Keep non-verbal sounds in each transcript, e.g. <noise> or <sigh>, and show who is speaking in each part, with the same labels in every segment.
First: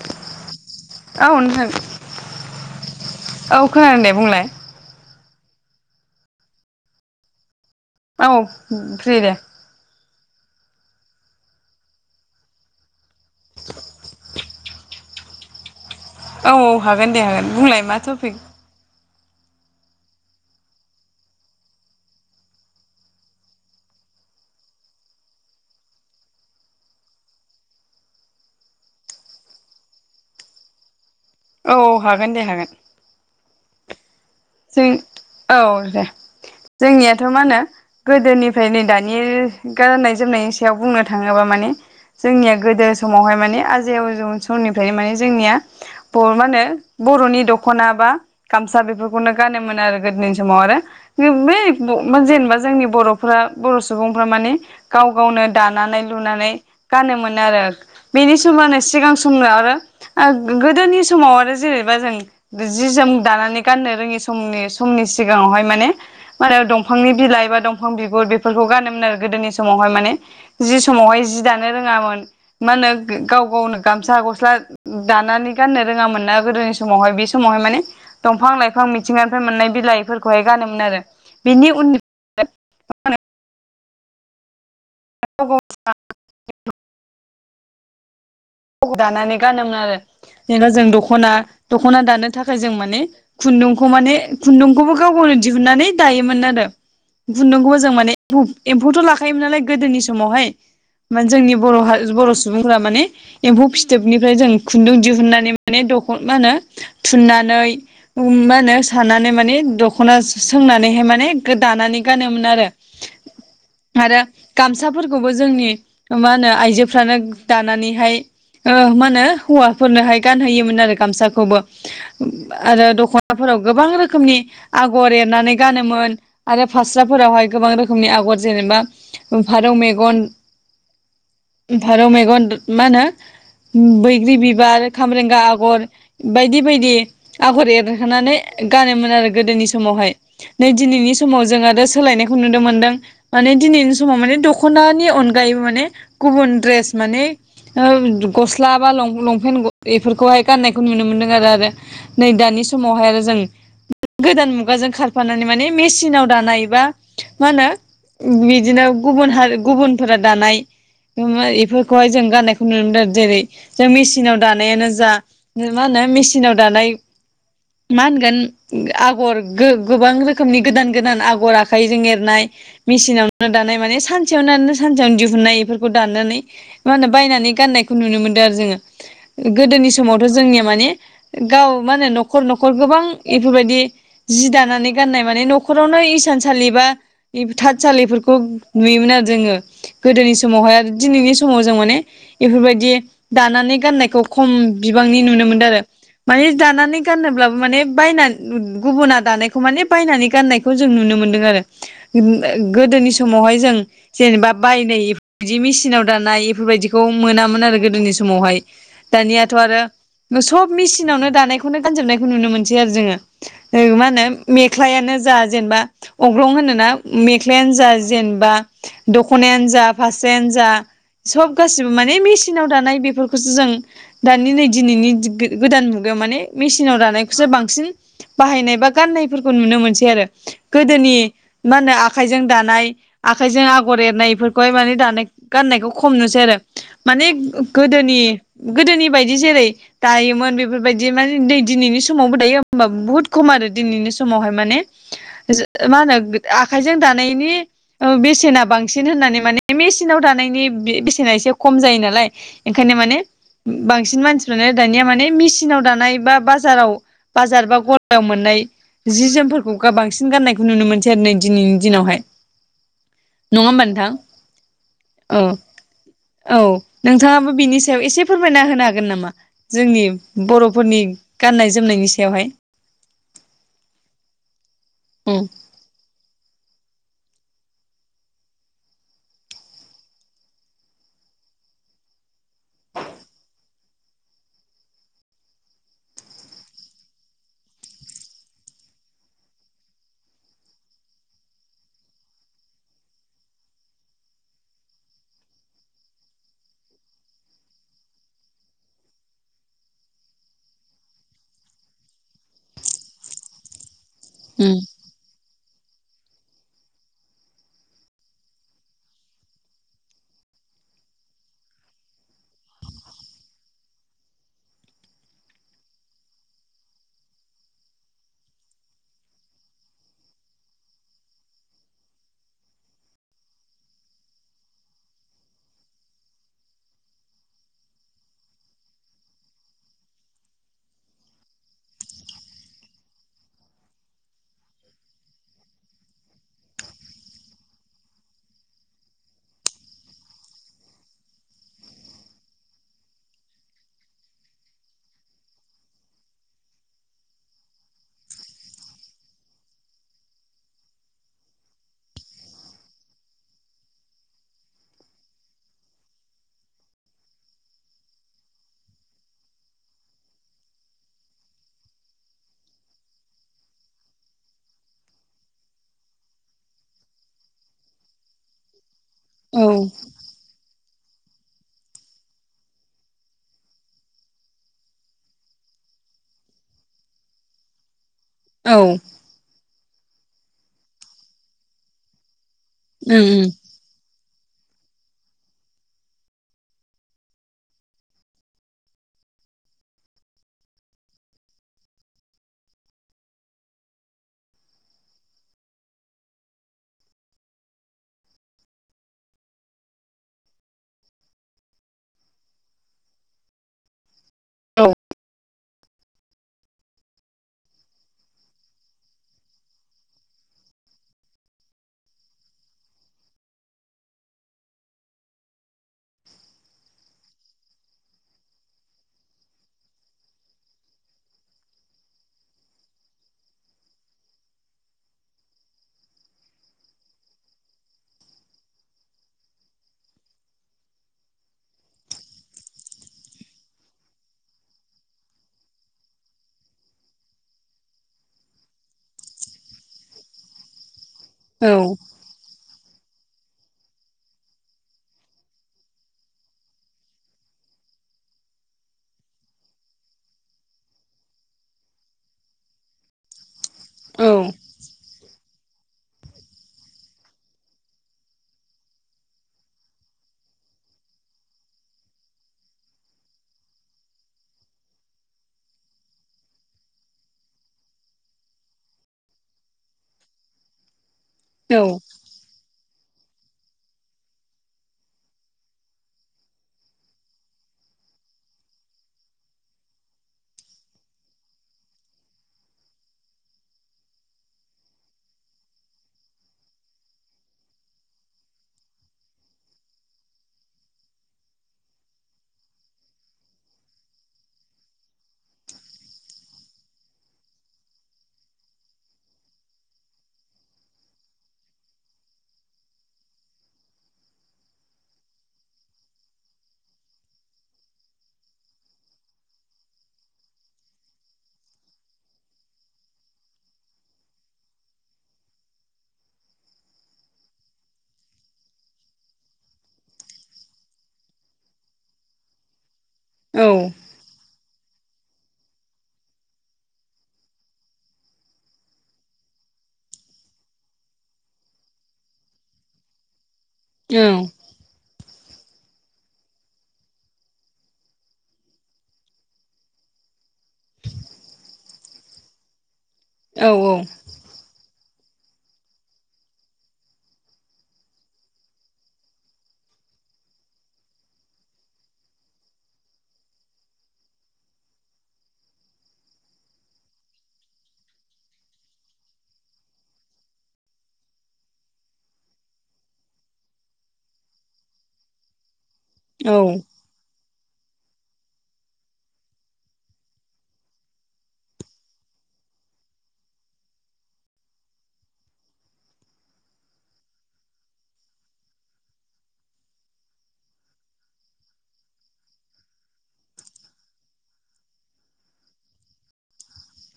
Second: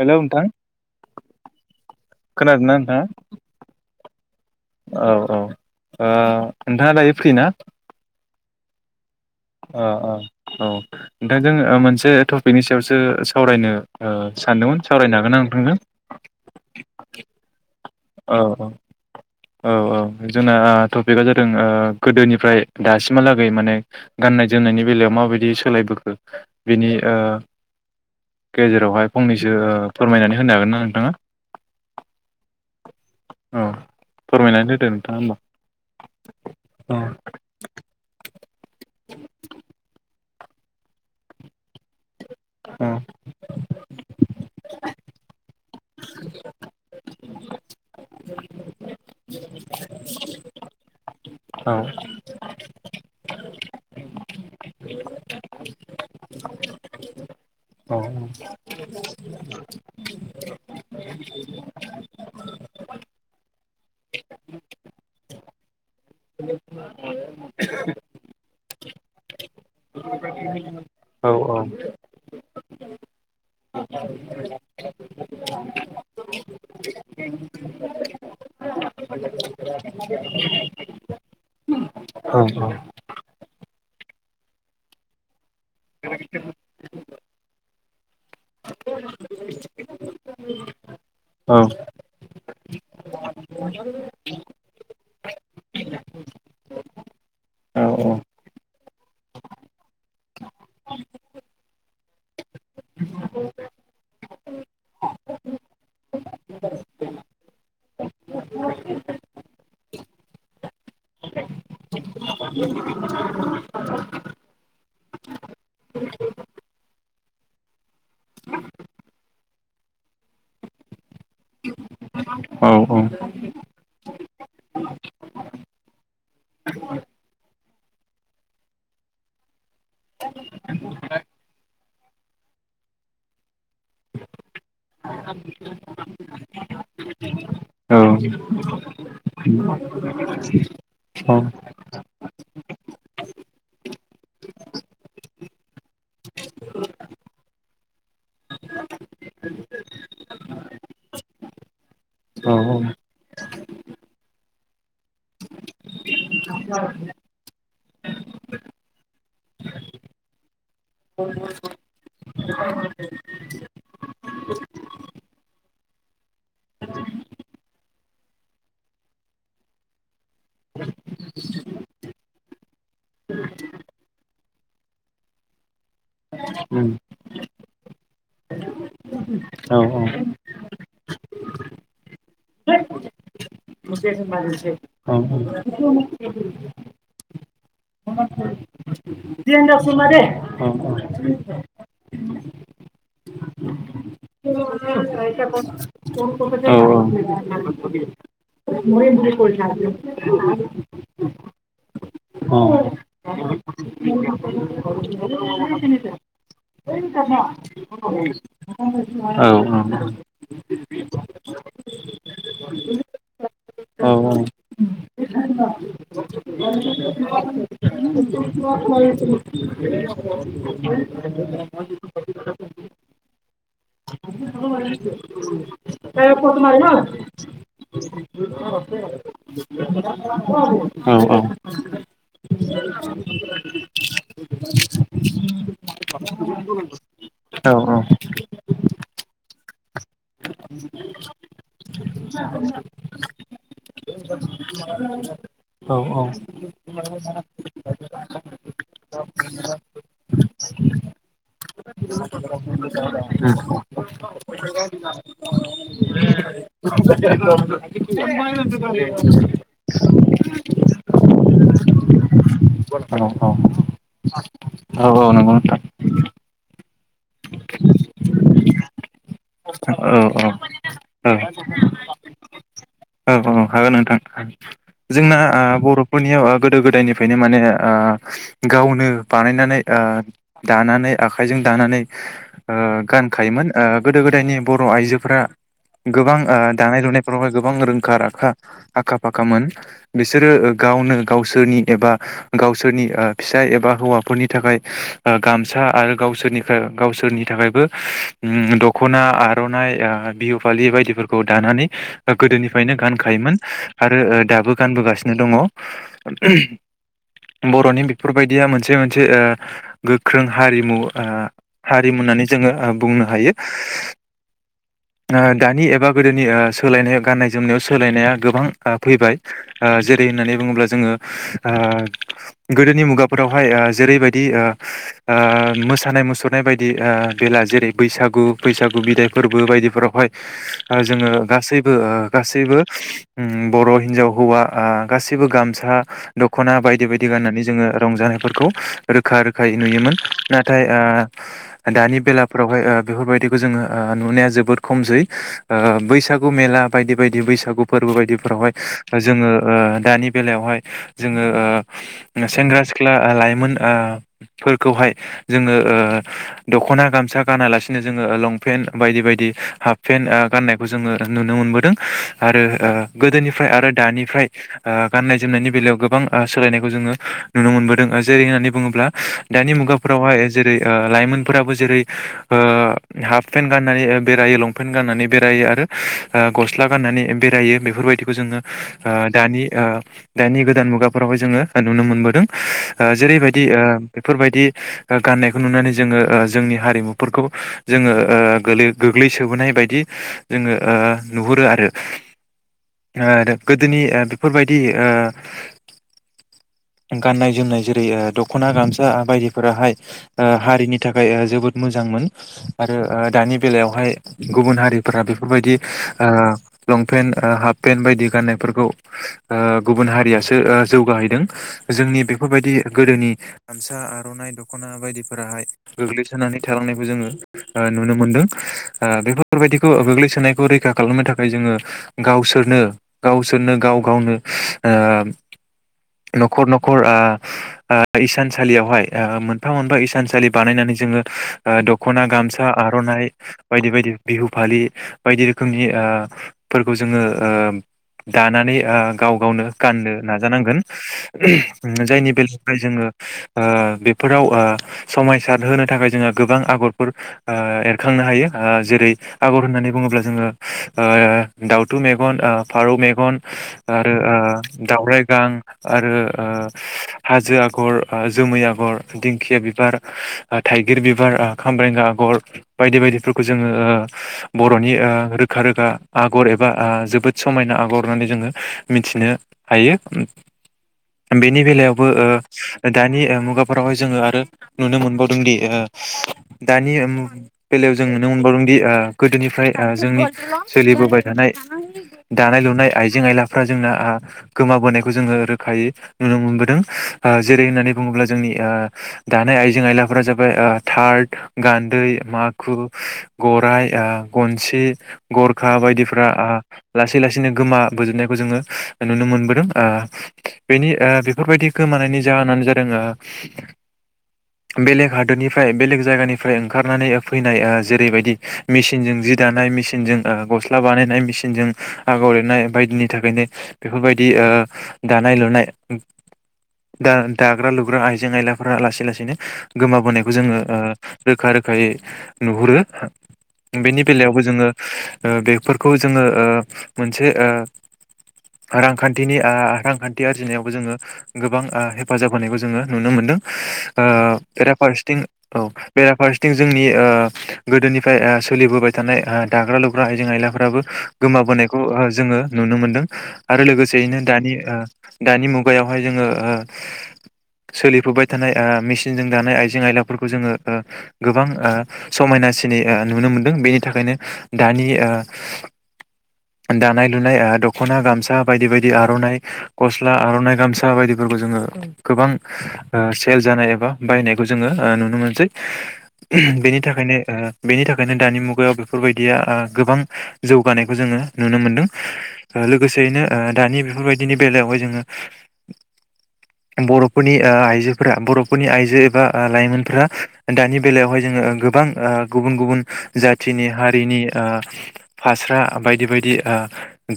Speaker 1: Hello नोंथां
Speaker 2: औ नोंथां
Speaker 1: खोनादोंना
Speaker 2: औ खोनादों दे
Speaker 1: नोंथांआ?
Speaker 2: बुंलाय।
Speaker 1: औ औ ओ नोंथाङा दायो फ्रिना?
Speaker 2: औ फ्रि दे।
Speaker 1: अ अ औ नोंथांजों मोनसे टपिकनि सायावसो सावरायनो ओ सानदोंमोन सावरायनो हागोना नोंथांजों?
Speaker 2: औ औ हागोन दे हागोन बुंलाय मा टपिक
Speaker 1: औ औ। औ औ जोंना टपिकआ जादों ओ गोदोनिफ्राय दासिमहालागै माने गाननाय जोमनायनि बेलायाव माबायदि सोलायबोखो बेनि ओ गेजेरावहाय फंनैसो ओ फोरमायनानै होनो हागोनना नोंथाङा?
Speaker 2: औ हागोन दे हागोन।
Speaker 1: औ। फोरमायनानै होदो
Speaker 2: जों
Speaker 1: नोंथाङा होमबा
Speaker 2: औ दे
Speaker 1: औ
Speaker 2: जोंनियाथ' मा होनो गोदोनिफ्राय नै दानि गाननाय जोमनायनि सायाव बुंनो थाङोबा माने जोंनिया गोदो समावहाय माने आजै आजौ समनिफ्रायनो माने जोंनिया बर'आव मा होनो बर'नि दख'ना बा गामसा बेफोर खौनो गानोमोन आरो गोदोनि समाव आरो <unintelligible>
Speaker 1: औ
Speaker 2: जेनेबा जोंनि बर' फ्रा बर' सुबुंफ्रा मानि गाव गावनो दानानै लुनानै गानोमोन। आरो
Speaker 1: औ
Speaker 2: बेनि समानो सिगां समनो आरो गोदोनि समाव आरो जेरैबा जों जि जोम दानानै गानो जोंनि सम समनि सिगाङावहाय माने मा होनो दंफांनि बिलाइ बा दंफां बिगुर बेफोरखौ गानोमोन आरो गोदोनि समावहाय माने जि समावहाय
Speaker 1: औ
Speaker 2: जि दानो रोङामोन मा होनो गाव गावनो गामसा गस्ला दानानै गाननो रोङामोन ना गोदोनि समावहाय बे समावहाय माने दंफां लाइफां बिफां मिथिंगानिफ्राय मोननाय बिलाइफोरखौहाय गानोमोन आरो बिनि
Speaker 1: औ
Speaker 2: उननिफ्राय मा होनो <unintelligible>
Speaker 1: <unintelligible>
Speaker 2: <unintelligible> दानानै गानोमोन आरो । जेनेबा जों दख'ना दख'ना दानो थाख जों माने खुन्दुंखौ माने खुुंन्दुं खौबो गाव गावनो दिहुननानै दायोमोन आरो खुन्दुं खौबो जों एम्फौथ' लाखायोमोन नालाय गोदोनि समावहाय जोंनि बर' हा बर' सुबुंफोरा माने एम्फौ फिथोबनिफ्राय जों खुन्दुं दिहुननानै माने दखना होनो थुननानै मा होनो सानानै माने दख'ना सो-सोंनानैहाय माने दानानै गानोमोन आरो आरो गामसाफोरखौबो जोंनि मा होनो आइजोफ्रानो दानानैहाय ओ मा होनो? हौवाफोरनोहाय गानहोयोमोन आरो गामसाखौबो
Speaker 1: औ
Speaker 2: आरो
Speaker 1: औ
Speaker 2: दख'नाफोराव गोबां रोखोमनि आगर एरनानै गानोमोन आरो फास्राफोरावहाय गोबां रोखो नि आगर जेनेबा फारौ मेगन भारौ मैगन मा होनो? बैग्रि बिबार, खामरेंगा आगर बायदि बायदि आगर
Speaker 1: औ
Speaker 2: एरखांनानै गानोमोन आरो गोदोनि समावहाय नै दिनैनि समाव जों आरो सोलायनायखौ नुनो मोनदों माने दिनैनि समाव माने दख'नानि अनगायैबो माने गुबुन द्रेस माने गस्ला बा लंपेन्ट बेफोरखौहाय गाननायखौ नुनो मोनदों आरो नै दानि समावहाय आरो जों गोदान मुगाजों खार खारफानानै माने मेसिनाव दानाय बा मा होनो बिदिनो गुबुन हारि गुबुनफोरा दानाय बेफोरखौहाय जों गाननाय नुनो मोनदों जेरै जों मेसिनाव दानायानो जा मा होनो सिनाव दानाय मा होनगोन आगर गो-गोबां रोख रोखोमनि गोदान गोदान आगर आखाइजों एरनाय मेसिनावनो दानाय माने सान सानसेयावनो <unintelligible> सानसेयावनो दिहुननाय बेफोर दानानै मा होनो बायनानै नुनो मोनदों आरो जों गोदोनि समावथ' जोंनि माने गाव मा होनो? न'खर न'खर गोबां इफोरबायदि जि दानानै गाननाय माने न'खरावनो इसानसालि बा थाथसालिफोरखौ नुयोमोन आरो जोंङो गोदोनि समावहाय आरो दिनैनि समाव जों माने जि दानानै गाननायखौ खम बिबांनि नुनो मोनदों आरो माने दानानै गानोब्लाबो माने बायना गुबुना दानायखौ माने बायनानै गाननायखौ जों नुनो मोनदों आरो । गोदनि गोदोनि समावहाय जों जेनेबा बायनाय बिदि मिसिनाव दानाय बेफोरबायदि खौ मोनामोन आरो गोदोनि समावहाय दानियाथ' आरो सब मेसिनावनो दानायखौनो गानजोबनायखौ नुनो मोनसै आरो जोङो । ओ मा होनो मेख्लायानो जा जा जेनेबा अग्रं होनोना मेख्लायानो जा जेनेबा दख'नायानो जा फास्रायानो जा सब सिम माने मेसिनाव दानाय बेफोर बेखौसो जों दानि नै दिनैनि गोदान मुगायाव माने मेसिनाव दानायखौसो बांसिन बाहायनायबा गान्नायफोरखौ नुनो मोनसै सै‌ आरो गोदोनि मा होनोआखायजों दा नाय आखाइजों आगर एरनाय बेफोरखौहाय दानो गाननायखौ खम नुसै सै आरो माने गोदोनि गोदोनि बायदि जेरै दायोमोन बेफोरबायदि माने नै दिनैनि समावबो दायो होम्बाबो बुहुत खम आरो दिनैनि समावहाय माने मा होनो
Speaker 1: नंगौ
Speaker 2: आखायजों दानायनि ओ बेसेना बांसिन होननानै माने मेसिनाव दानायनि बे बेसेन बेसेना एसे खम जायो नालाय ओंखायनो माने बांसिन मानसिफ्रानो दानिया माने मेसिनाव दानाय बा बाजाराव बाजार बा गलायाव मोननाय जि जोमफोरखौ गोबां बांसिन गाननायखौ नुनो मोनसै आरो नै दिनैनि दिनावहाय नङा होम्बा नोंथां औ ।
Speaker 1: नोंथां
Speaker 2: औ नोंथाङाबो बिनि सायाव एसे फोरमायना होनो हागोन नामा? जोंनि
Speaker 1: औ औ
Speaker 2: बर'फोरनि
Speaker 1: औ
Speaker 2: गाननाय जोमनायनि सायावहाय
Speaker 1: औ
Speaker 2: ।
Speaker 1: औ हागोन नोंथां जोंना
Speaker 2: उम
Speaker 1: ओ बर'फोरनियाव गोदो गोदायनिफ्रायनो ओ माने ओ गावनो बानायनानै ओ दानानै आखाइजों दानानै ओ गानखायोमोन ओ गोदो गोदायनि बर' आइजोफोरा गोबां ओ दानाय लुनायफोरावहाय गोबां रोंखा राखा आखा फाखामोन बिसोरो ओ गावनो गावसोरनि एबा गावसोरनि ओ फिसाय एबा हौवाफोरनि थाखाय ओ गामसा आरो गावसोरनि गावसोरनि थाखायबो उम दख'ना आर'नाइ ओ बिहु फालि बायदिफोरखौ दानानै गोदोनिफ्रायनो गानखायोमोन आरो ओ दाबो
Speaker 2: उम
Speaker 1: गानबोगासिनो दङ' बर'नि बेफोरबायदिया मोनसे मोनसे ओ गोख्रों हारिमु ओ हारिमु होननानै जोङो बुंनो हायो । ओ दानि एबा गोदोनि ओ सोलायनायाव गान्नाय जोमनायाव सोलायनाया गोबां ओ फैबाय ओ जेरै होननानै बुङोब्ला जोङो गोदोनि मुगाफोरावहाय ओ जेरैबायदि ओ मोसानाय मुसुरनाय बायदि ओ बेला जेरै बैसागु बैसागु बिदाय फोरबो बायदि फोरावहाय ओ जोङो गासैबो ओ गासैबो उम बर' हिनजाव हौवा ओ गासैबो गामसा दख'ना बायदि बायदि गाननानै जोङो रंजानायफोरखौ रोखा रोखायै नुयोमोन नाथाय ओ दानि बेलाफोरावहाय ओ बेफोरबायदिखौ जोङो ओ नुनाया जोबोद खमसै ओ बैसागु मेला बायदि बायदि बैसागु फोरबो बायदिफोरावहाय जोङो ओ दानि बेलायावहाय जोङो ओ सेंग्रा सिख्ला लाइमोन ओ फोरफोरखौहाय जोङो ओ दख'ना गामसा गानालासिनो जोङो लंपेन्ट बायदि बायदि हाफ पेन्ट ओ गाननायखौ जोङो नुनो मोनबोदों आरो ओ गोदोनिफ्राय आरो दानिफ्राय ओ गाननाय जोमनायनि बेलायाव गोबां ओ सोलायनायखौ जोङो नुनो मोनबोदों जेरै होननानै बुङोब्ला
Speaker 2: औ
Speaker 1: दानि मुगाफोरावहाय जेरै ओ लाइमोनफोराबो जेरै ओ हाफ पेन्ट गाननानै बेरायो लंपेन्ट फेन गाननानै बेरायो ओ आरो गस्ला गाननानै बेरायो बेफोरबायदि खौ जोङो
Speaker 2: औ
Speaker 1: ओ दानि ओ दानि गोदान मुगाफोरावहाय जोङो नुनो मोनबोदों ओ
Speaker 2: उम उम
Speaker 1: जेरैबायदि ओ बेफोरबायदि ओ गाननायखौ नुनानै जोङो ओ जोंनि हारिमुफोरखौ जोङो ओ गोलै गोग्लैसोनाय सोबोनाय बायदि जोङो ओ नुहुरो आरो गोदोनि ओ बेफोरबायदि ओ गाननाय जोमनाय जेरै ओ दख'ना गामसा बायदिफोराहाय ओ हारिनि थाखाय जोबोद मोजांमोन आरो दानि बेलायावहाय गुबुन
Speaker 2: औ
Speaker 1: हारिफोरा बेफोरबायदि ओ लंपेन्ट ओ हाफ पेन्ट बायदि गाननायफोरखौ ओ गुबुन हारियासो ओ जौगाहैदों जोंनि बेफोरबायदि गोदोनि गामसा आर'नाइ दख'ना बायदिफोराहाय गोग्लैसोनानै थालांनायखौ जोङो ओ नुनो मोनदों। ओ बेफोरबायदिखौ गोग्लैसोनायखौ रैखा खालामनो थाखाय जोङो गावसोरनो गावसोरनो गाव गावनो ओ न'खर न'खर ओ ओ इसानसालियावहाय ओ मोनफा मोनफा इसानसालि बानायनानै जोङो ओ दख'ना, गामसा, आर'नाइ बायदि बायदि बिहु फालि बायदि रोखोमनि ओ फोरबोखौ जोङो ओ दानानै आ गाव गावनो गाननो नाजानांगोन।
Speaker 2: औ
Speaker 1: जायनि बेल थाय जोङो ओ बेफोराव ओ समायसार होनो थाखाय जोङो गोबां आगरफोर ओ एरखांनो हायो। ओ जेरै आगर होननानै बुङोब्ला जोङो ओ दाउथु मेगन ओ फारौ मेगन आरो
Speaker 2: औ
Speaker 1: ओ दावरायाइ गां आरो ओ हाजो आग'र ओ जोमै आग'र दिंखिया बिबार थाइगिर बिबार खामब्रेंगा आग'र बायदि बायदि फोर खौ जोङो ओ बर'नि ओ रोखा रोखा आगर एबा आ जोबोद समायना आगर होननानै जोङो मिथिनो हायो। बेनि
Speaker 2: औ
Speaker 1: बेलायावबो ओ दानि ओ मुगाफोरावहाय जोङो आरो नुनो मोनावदोंदि ओ दानि बेलायाव जों नुनो मोनबावदोंदि ओ गोदोनिफ्राय ओ जोंनि सोलिबोबाय थानाय दानाय लुनाय आइजें आइलाफ्रा जोंना आ गोमाबोनायखौ जोङो रोखायै नुनो मोनबोदों ओ जेरै होननानै बुङोब्ला जोंनि दानाय आइजें आइलाफोरा जाबाय ओ थार्द, गान्दै, माग खु, गराइ, आ गनसि, गरखा बायदिफ्रा आ लासै लासैनो गोमाबोजोबनायखौ जोङो नुनो मोनबोदों ओ बेनि आ बेफोरबायदि गोमानायनि जाहोनानो जादों आ बेलेग हादोरनिफ्राय बेलेग जायगानिफ्राय ओंखारनानै ओ फैनाय ओ जेरैबायदि मेसिनजों जि दानाय मेसिनजों ओ गस्ला बानायनाय मेसिनजों आगर एरनाय बायदिनि थाखायनो बेफोरबायदि ओ दानाय लुनाय दा-दाग्रा लुग्रा आइजें आयलाफोरा लासै लासैनो गोमाबोनायखौ जोङो रोखा रोखायै नुुहुरो
Speaker 2: औ
Speaker 1: बेनि बेलायावबो जोङो ओ बेफोरखौ जोङो ओ मोनसे ओ रांखान्थिनि आ रांखान्थि आरजिनायावबो जोङो गोबां आ हेफाजाब होनायखौ जोङो नुनो मोनदों। ओ बेरा फारसेथिं औ बेरा फारसेथिं जोंनि ओ गोदोनिफ्राय आ सोलिबोबाय थानाय आ दाग्रा लुग्रा आइजें आयलाफ्राबो गोमाबोनायखौ ओ जोङो नुनो मोनदों। आरो लोगोसेयैनो दानि ओ दानि मुगायावहाय जोङो ओ सोलिफुबाय थानाय आ मेसिनजों दानाय आइजें आयलाफोरखौ जोङो ओ गोबां आ समायनासिनै आ नुनो मोनदों बेनि थाखायनो दानि ओ दानाय लुनाय आ दख'ना गामसा बायदि बायदि आर'नाइ गस्ला आर'नाइ गामसा बायदिफोरखौ जोङो गोबां आ सेल जानाय एबा बायनायखौ जोङो ओ नुनो मोनसै। बेनि थाखायनो ओ बेनि थाखायनो दानि मुगायाव बेफोरबायदिया आ गोबां जौगानायखौ जोङो नुनो मोनदों ओ लोगोसेयैनो ओ दानि बेफोरबायदिनि बेलायावहाय जोङो बर'फोरनि ओ आइजोफोरा बर'फोरनि आइजो एबा आ लाइमोनफोरा दानि बेलायावहाय जोङो गोबां ओ गुबुन गुबुन जाथिनि हारिनि ओ फास्रा बायदि बायदि आ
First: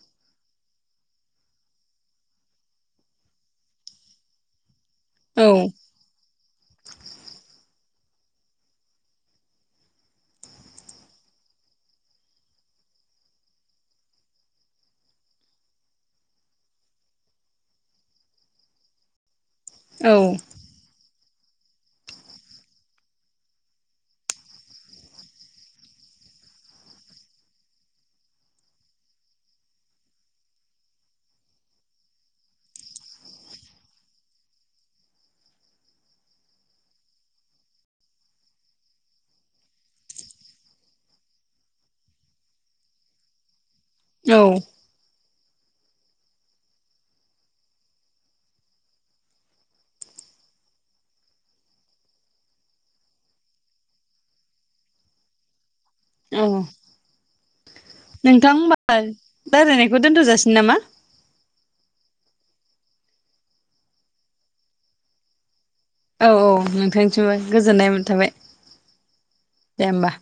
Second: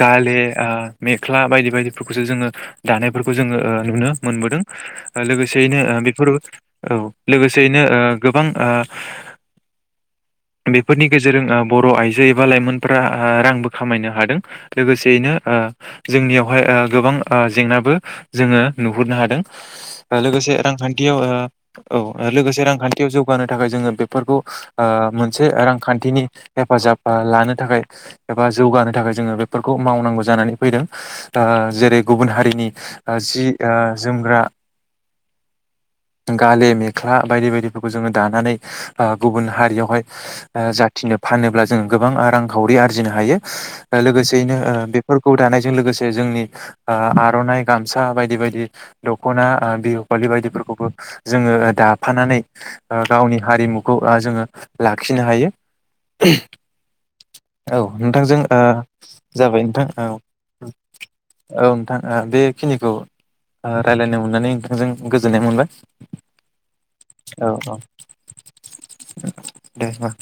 Speaker 1: गाले आ मेख्ला बायदि बायदिफोरखौसो जोङो दानायफोरखौ जोङो ओ नुनो मोनबोदों। लोगोसेयैनो ओ बेफोर औ लोगोसेयैनो ओ गोबां ओ बेफोरनि गेजेरजों ओ बर' आइजो एबा लाइमोनफोरा रांबो खामायनो हादों लोगोसेयैनो आ जोंनियावहाय आ गोबां आ जेंनाबो जोङो नुहुरनो हादों।
Speaker 2: औ
Speaker 1: ओ लोगोसे रांखान्थियाव ओ औ लोगोसे रांखान थियाव जौगानो थाखाय जोङो बेफोरखौ ओ मोनसे रांखान्थिनि हेफाजाब ओ लानो थाखाय एबा जौगानो थाखाय जोङो बेफोरखौ मावनांगौ जानानै फैदों ओ जेरै गुबुन हारिनि जि ओ जोमग्रा गाले मेख्ला बायदि बायदि खौ जोङो दानानै ओ गुबुन हारियावहाय ओ जाथिनो फानोब्ला जोङो गोबां रांखावरि आरजिनो हायो। लोगोसेयैनो
Speaker 2: औ
Speaker 1: ओ बेफोरखौ दानाय जों लोगोसे जोंनि ओ आर'नाइ गामसा बायदि बायदि दख'ना ओ बिहु फालि बायदिफोरखौबो जोङो दाफानानै ओ गावनि हारिमुखौ आ जोङो लाखिनो हायो।
Speaker 2: औ
Speaker 1: औ नोंथांजों
Speaker 2: नोंथां
Speaker 1: ओ
Speaker 2: होमबा
Speaker 1: जाबाय नोंथां
Speaker 2: रायलायनायखौ
Speaker 1: औ
Speaker 2: दोनथ' जासिनो नामा?
Speaker 1: औ नोंथां। ओ बेखिनिखौ ओ रायलायनो मोननानै नोंथांजों गोजोननाय मोनबाय
Speaker 2: औ औ नोंथां जोबोद
Speaker 1: औ औ
Speaker 2: गोजोननाय मोनथारबाय दे होम्बा।